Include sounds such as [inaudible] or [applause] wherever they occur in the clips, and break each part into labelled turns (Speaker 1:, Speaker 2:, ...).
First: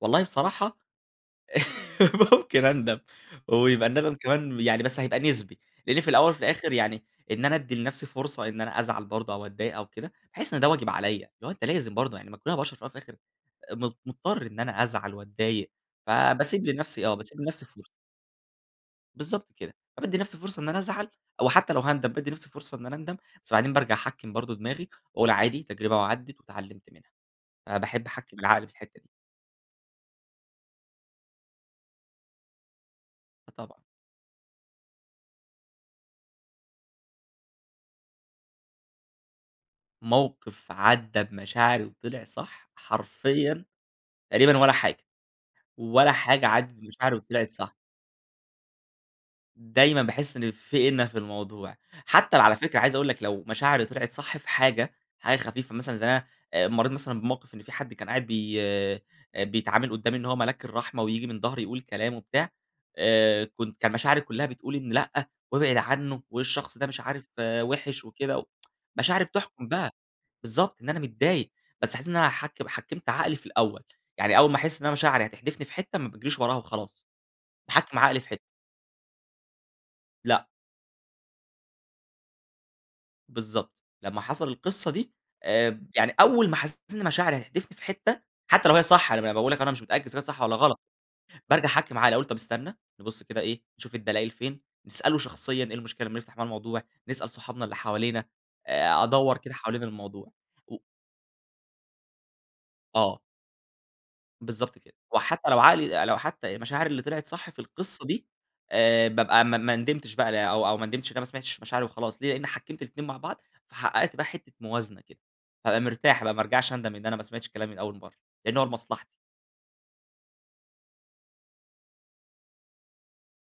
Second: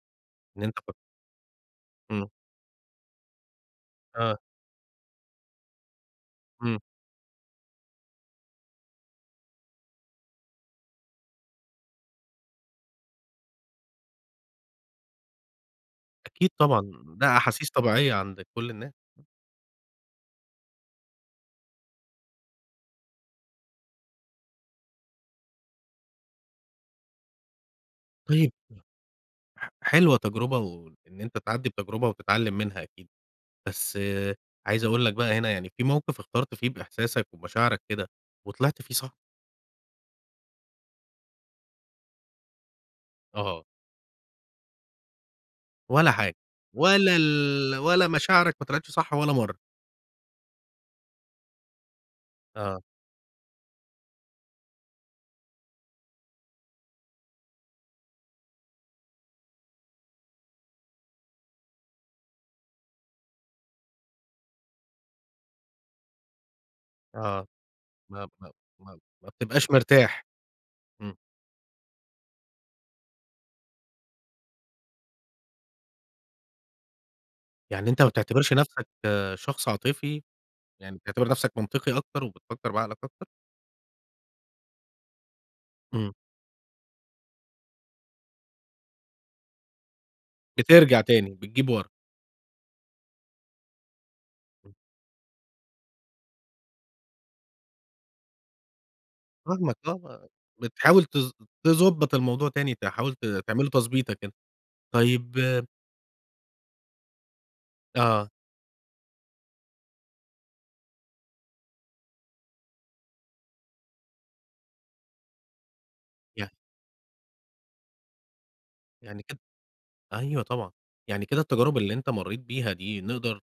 Speaker 1: والله
Speaker 2: إن أنت
Speaker 1: بصراحة،
Speaker 2: كنت إمم.
Speaker 1: [laughs] ممكن أندم ويبقى الندم
Speaker 2: آه.
Speaker 1: كمان يعني بس هيبقى نسبي، لأني في الأوّل وفي الآخر
Speaker 2: إمم.
Speaker 1: يعني إن أنا أدّي لنفسي فرصة إن أنا أزعل برضو أو أتضايق أو كده بأحس إن ده واجب عليَّ، لو أنت لازم برضو ما كلنا بشر في الأوّل والآخر م مضطر إن أنا أزعل وأتضايق،
Speaker 2: أكيد
Speaker 1: فبأسيب
Speaker 2: طبعًا،
Speaker 1: لنفسي آه،
Speaker 2: ده
Speaker 1: بأسيب لنفسي
Speaker 2: أحاسيس
Speaker 1: فرصة.
Speaker 2: طبيعية عند كل الناس. امم.
Speaker 1: بالضبط كده، فبأدي لنفسي فرصة إن أنا أزعل أو حتّى لو هأندم بأدي لنفسي فرصة إن أنا أندم، بس بعدين بأرجع أحكّم برضو دماغي وأقول عادي تجربة وعدت واتعلمت منها، فباحب أحكم
Speaker 2: طيب
Speaker 1: العقل في الحتّة دي.
Speaker 2: ح حلوة تجربة و وإن أنت تعدّي بتجربة وتتعلم منها أكيد.
Speaker 1: آه، طبعًا.
Speaker 2: بس عايز أقول لك بقى هنا يعني في موقف اخترت فيه بإحساسك ومشاعرك كده وطلعت فيه صح؟
Speaker 1: موقف عدى بمشاعري وطلع صح،
Speaker 2: آه.
Speaker 1: حرفيًا تقريبًا ولا حاجة،
Speaker 2: ولا
Speaker 1: ولا
Speaker 2: حاجة،
Speaker 1: حاجة عدت
Speaker 2: ولا
Speaker 1: بمشاعري وطلعت صح.
Speaker 2: ال ولا مشاعرك ما طلعتش صح ولا مرة.
Speaker 1: دايمًا بأحس إن في إنَّ في الموضوع، حتّى على فكرة
Speaker 2: آه.
Speaker 1: عايز أقول لك لو مشاعري طلعت صح في حاجة حاجة خفيفة مثلًا زي أنا مريت مثلًا بموقف إن فيه حد كان قاعد بي آآ، بيتعامل قدّامي إن هو ملاك الرحمة وييجي من ضهري يقول كلام وبتاع آآ، كنت كان مشاعري كلّها بتقول إن لأ وابعد عنّه والشخص ده مش عارف
Speaker 2: آه،
Speaker 1: وحش
Speaker 2: ما
Speaker 1: وكده،
Speaker 2: ما
Speaker 1: [tsk]
Speaker 2: ما
Speaker 1: مشاعري
Speaker 2: ما
Speaker 1: بتحّكم
Speaker 2: بتبقاش
Speaker 1: بقى
Speaker 2: مرتاح.
Speaker 1: بالضبط إن أنا
Speaker 2: إمم.
Speaker 1: متضايق، بس حسّيت إن أنا حكم حكّمت عقلي في الأوّل، يعني أوّل ما أحس إن أنا مشاعري هتحدفني في حتّة ما بأجريش وراها وخلاص،
Speaker 2: يعني
Speaker 1: بأحكّم
Speaker 2: أنت ما
Speaker 1: عقلي في حتّة.
Speaker 2: بتعتبرش نفسك شخص عاطفي،
Speaker 1: لأ.
Speaker 2: يعني بتعتبر نفسك منطقي أكتر وبتفكر بعقلك أكتر؟
Speaker 1: بالضبط، لمّا حصل القصّة دي آآ، يعني
Speaker 2: إمم.
Speaker 1: أوّل ما حسّيت إن مشاعري هتحدفني في حتّة، حتّى لو هي صح أنا بأقول لك أنا مش متأكّد إذا كانت صح والّا غلط،
Speaker 2: بترجع تاني،
Speaker 1: بأرجع
Speaker 2: بتجيب ورا.
Speaker 1: أحكّم عقلي أقول طب استنى نبص كده إيه نشوف الدلائل فين،
Speaker 2: امم.
Speaker 1: نسأله شخصيًا إيه المشكلة أمّا نفتح معاه الموضوع، نسأل صحابنا اللي حوالينا آآ، أدوّر كده
Speaker 2: فاهمك
Speaker 1: حوالين
Speaker 2: آه،
Speaker 1: الموضوع و
Speaker 2: بتحاول ت تضبط الموضوع تاني، تحاول
Speaker 1: آه.
Speaker 2: تعمل له تضبيطة كده.
Speaker 1: بالضبط كده،
Speaker 2: طيب
Speaker 1: وحتّى لو
Speaker 2: آآ
Speaker 1: عقلي لو حتّى المشاعر اللي طلعت صح في القصّة دي
Speaker 2: آه.
Speaker 1: آآ، بأبقى ما ما ندمتش بقى أو أو ما ندمتش إن أنا ما سمعتش مشاعري وخلاص ليه؟ لأني حكّمت الاتنين مع بعض، فحققت بقى حتّة موازنة كده، فأبقى مرتاح بقى ما
Speaker 2: ي
Speaker 1: أرجعش أندم إن أنا ما سمعتش كلامي من أوّل مرّة، لأنّه هو لمصلحتي.
Speaker 2: يعني كده أيوَه طبعًا، يعني كده التجارب اللي أنت مريت بيها دي نقدر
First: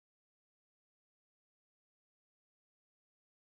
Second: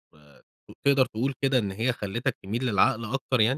Speaker 2: تقدر تقول كده إن هي خلتك تميل للعقل أكتر يعني؟